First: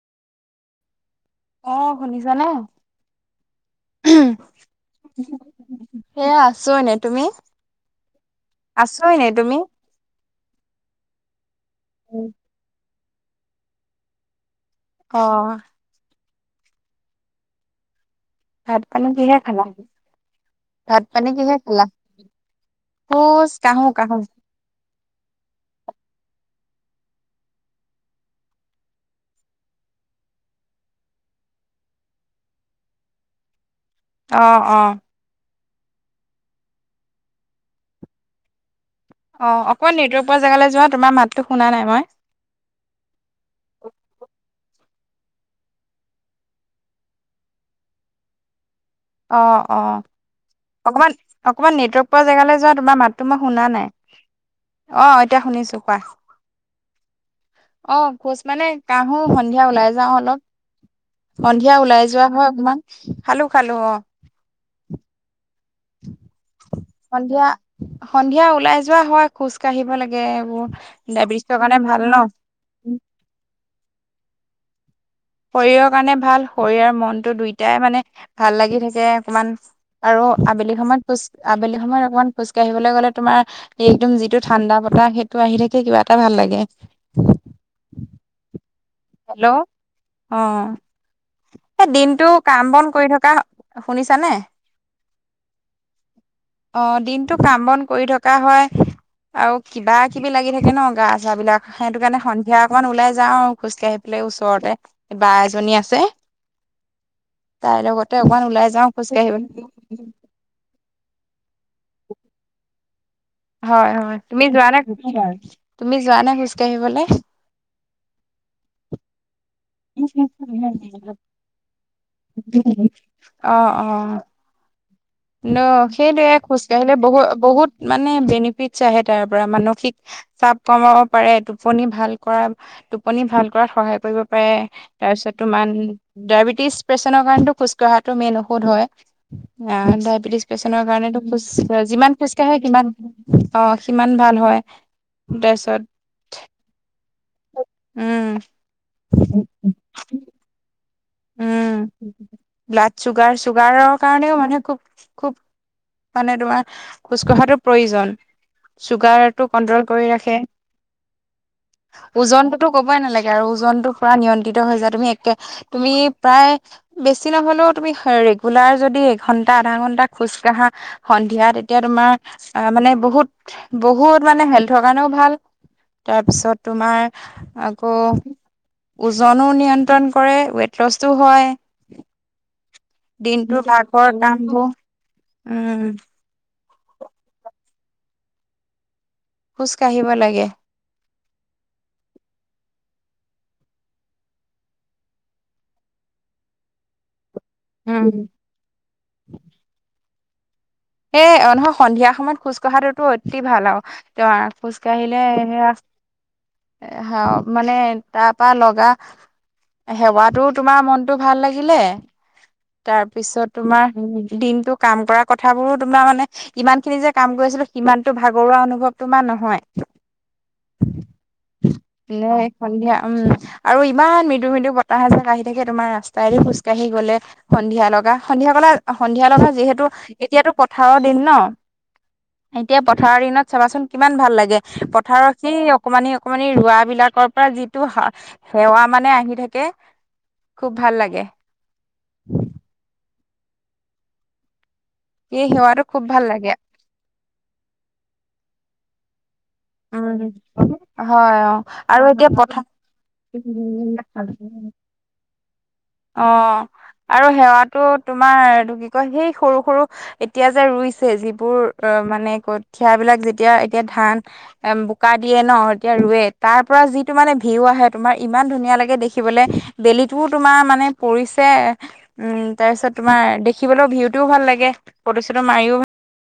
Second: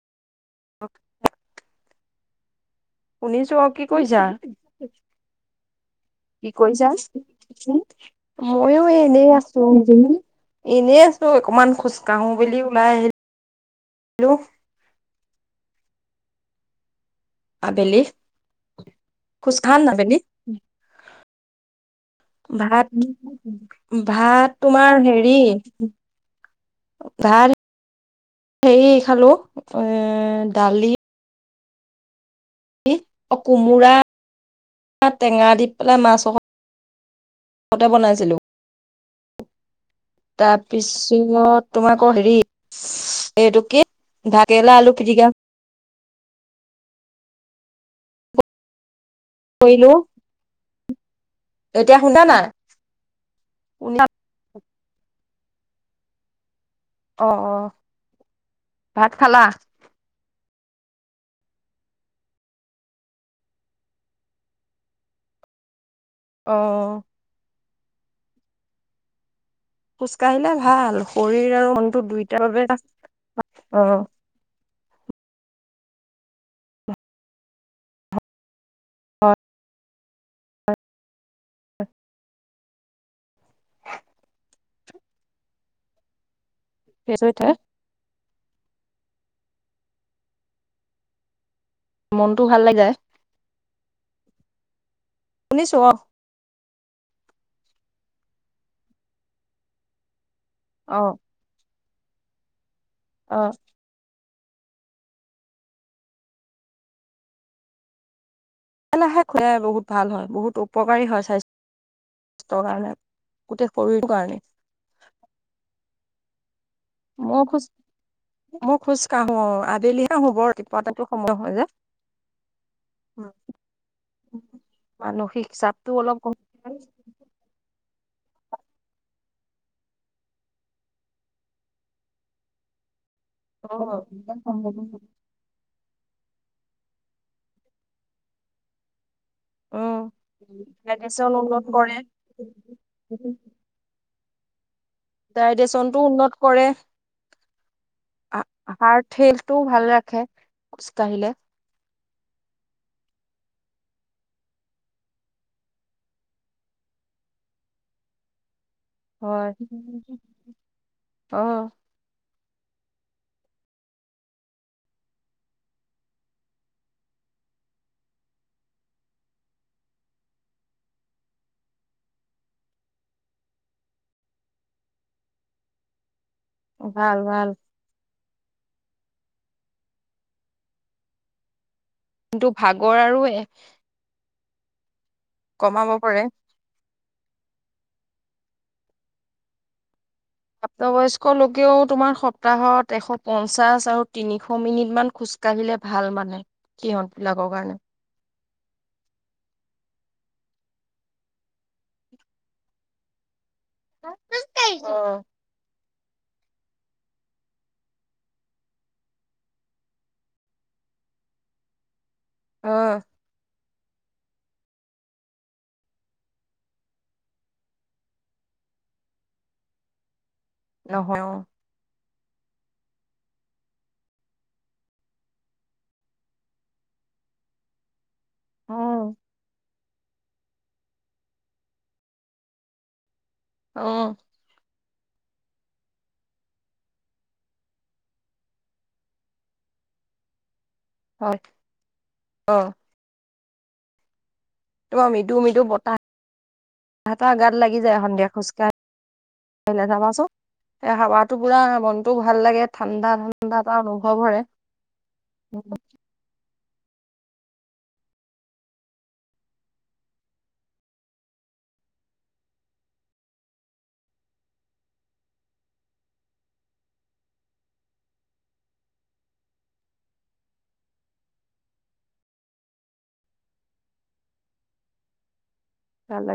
অ শুনিছা নে? শুনিছো অ কি কৰিছা? এয়া কি আছো কৰিছা এনে তুমি? চোন ময়ো আছো এনেই তুমি? আছো অ তুমি এনে আছো অকমান খোজ কাঢ়ো বুলি ওলাই আহিলো। অ। আবেলি। ভাত পানী কিহে খালা? খোজকাঢ়া না আবেলি? ভাত পানী কিহে খালা? ভাত খোজ কাঢ়ো কাঢ়ো। ভাত তোমাৰ হেৰি ভাত সেই খালো এ দালি কি কোমোৰা অ অ টেঙা দি পেলাই মাছ অক- ততে বনাইছিলো। অ অক তাৰপিছত তোমাৰ মই। আকৌ হেৰি এইটো কি? তিতাকেল আলু পিটিকা অ অ কৰিলো। অকমান অকণমান এতিয়া নেটৱৰ্ক পোৱা শুনা নাই? জেগালৈ যোৱা তোমাৰ মাততো মই শুনা নাই। অ এতিয়া শুনিছো কোৱা। অ অ অ খোজ মানে ভাত কাহো খালা? সন্ধিয়া ওলাই যাওঁ অলপ সন্ধিয়া ওলাই যোৱা হয় অকমমান খালো খালো অ আহ সন্ধিয়া সন্ধিয়া ওলাই যোৱা হয়। খোজ কাঢ়িব লাগে খোজকাঢ়িলে এইবোৰ ভাল শৰীৰ ডায়বেটিছৰ আৰু কাৰণে মনটো ভাল ন। দুইটাৰ বাবে অ', শৰীৰৰ কাৰণে ভাল শৰীৰৰ মনতটো দুইটাই মানে ভাল লাগি থাকে। তে অকণমান আৰু আবেলি সময়ত খোজ আবেলি সময়ত অকমান খোজ আহিবলৈ গ'লে তোমাৰ এইদম যিটো ঠাণ্ডা বতাহ সেইটো আহি থাকে কিবা এটা ভাল লাগে। সেই টো তে [unintelligible] হেল্ল' অ এই দিনটো মনটো ভাল কাম লাগি বন যায় কৰি থকা শুনিছানে। শুনিছো অ', অ দিনতটো কাম বন কৰি থকা হয় আৰু কিবা কিবি লাগি থাকে ন গা অ', চা বিলাক সেইটো কাৰণে সন্ধিয়া অকমান ওলাই যাওঁ অ', কে আহি পেলাই ওচৰতে বা এজনী আছে তাইৰ লগতে অকমান ওলাই যাওঁ লাহে লাহে খোজকাঢ়িবলৈ খৰাই বহুত ভাল হয় বহুত উপকাৰী হয় স্বাস্থ স্বাস্থ্যৰ কাৰণে গোটেই হয় শৰীৰটোৰ হয় কাৰণে তুমি যোৱা নাই, শুকুৰবাৰ, তুমি যোৱা নাই খোজ- আহিবলে। মই খোজ মই খোজ কাঢ়ো অ আবেলিহে আহো বৰ ৰাতিপুৱাতে সময় নহয় যে। অহ অ মানসিক ন চাপটো অলপ কম সেইটোয়ে খোজ কঢ়িলে বহুত বহুত মানে বেনিফিটছ আহে তাৰ পৰা মানসিক চাপ কমাব পাৰে টোপনি ভাল কৰা। টোপ- পনি ভাল অ কৰাত সহায় কৰিব পাৰে তাৰপিছত তোমান ডায়েবেটিছ পেচেন কাৰণেটো খোজকঢ়াটো মেইন ঔষধ হয়। উম বেডিছ পেচেন কাৰণেটো ডাইজেচন খোজ উন্নত কৰে যিমান খোজকাঢ়ে সিমান অ সিমান ভাল হয়। তাৰপিছত ডাইডেশচনটো উন্নত কৰে। উম হাৰ্ট ঠেলটো ভাল ৰাখে খোজকাঢ়িলে উম ব্লাড চুগাৰ চুগাৰৰ কাৰণেও মানে খুব খুব মানে তোমাৰ খোজ কঢ়াটো প্ৰয়োজন। চুগাৰটো হয় কন্ট্ৰল কৰি ৰাখে অ' ওজনটো টো ক'বই নালাগে আৰু ওজনতটো পুৰা নিয়ন্ত্ৰিত হৈ যায় তুমি একে তুমি প্ৰায় বেছি নহ'লেও তুমি ৰেগুলাৰ যদি এঘন্টা আধা ঘন্টা খোজ কঢ়া। সন্ধিয়া এতিয়া তোমাৰ অ মানে বহুত বহুত মানে হেল্থৰ কাৰণেও ভাল। তাৰপিছত তোমাৰ ভাল ভাল আকৌ ওজনো নিয়ন্ত্ৰণ কৰে ৱেট লছো হয়। কিন্তু ভাগৰ আৰু এ দিনটো পাকত নামভো- কমাব পাৰে। খোচ কঢ়িব লাগে। প্ৰাপ্ত বয়স্ক লোকেও তোমাৰ সপ্তাহত এশ পঞ্চাশ আৰু তিনিশ মিনিট মান খোজকাঢ়িলে ভাল মানে। মানে কি হল লগৰ কাৰণে উ এ নহয় সন্ধিয়া সময়ত খোজ কঢ়াটোতো অ তি ভাল আও তে খোজকাঢ়িলে অ' সে হ মানে তাৰপা লগা সেৱাতো তোমাৰ মনটো ভাল লাগিলে। অ' তাৰপিছত তোমাৰ দিনটো কাম কৰা ক- থাবোৰো তোমাৰ মানে ইমান খিনি যে কাম কৰিছিলো সিমানতো ভাগৰুৱা অনুভৱ তোমাৰ নহয়। [inaudible] নহয় অ। নহয় সন্ধিয়া উম আৰু ইমান মৃদু মৃদু বতাহ এজাক আহি থাকে তোমাৰ ৰাস্তাইদি খোজকাঢ়ি গলে সন্ধিয়া লগা সন্ধিয়া কলে সন্ধিয়া লগা যিহেতু এতিয়াতো পথাৰৰ দিন ন এতিয়া পথাৰৰ দিনত চাবাচোন অ' কিমান অ' ভাল লাগে পথাৰত সেই অকমানি অকমানি ৰোৱা বিলাকৰ পৰা যিটো হা হেৱা মানে আহি থাকে। খুব ভাল লাগে। হয় অ' তোমাৰ মৃদু সেই মৃদু সেৱাটো খুব ভাল লাগে বতাহ গাত লাগি যায় সন্ধিয়া খোজকাঢ়ি উম এ হাৱাটো হয় অ পুৰা আৰু মনটো এতিয়া ভাল লাগে পথাৰ ঠাণ্ডা ঠাণ্ডা এটা অনুভৱ কৰে। আৰু অ আৰু সেৱাতো তোমাৰটো কি কয় সেই সৰু সৰু এতিয়া যে ৰুইছে যিবোৰ মানে কঠিয়া বিলাক যেতিয়া এতিয়া ধান বোকা দিয়ে ন এতিয়া ৰুৱে তাৰ পৰা যিটো মানে ভিউ আহে তোমাৰ ইমান ধুনীয়া লাগে দেখিবলৈ বেলিটোও তোমাৰ মানে মানে পৰিছে উম তাৰ পিছত তোমাৰ দেখিবলৈও ভিউটোও ভাল লাগে ফটো চটো মাৰিও ভাল লাগে।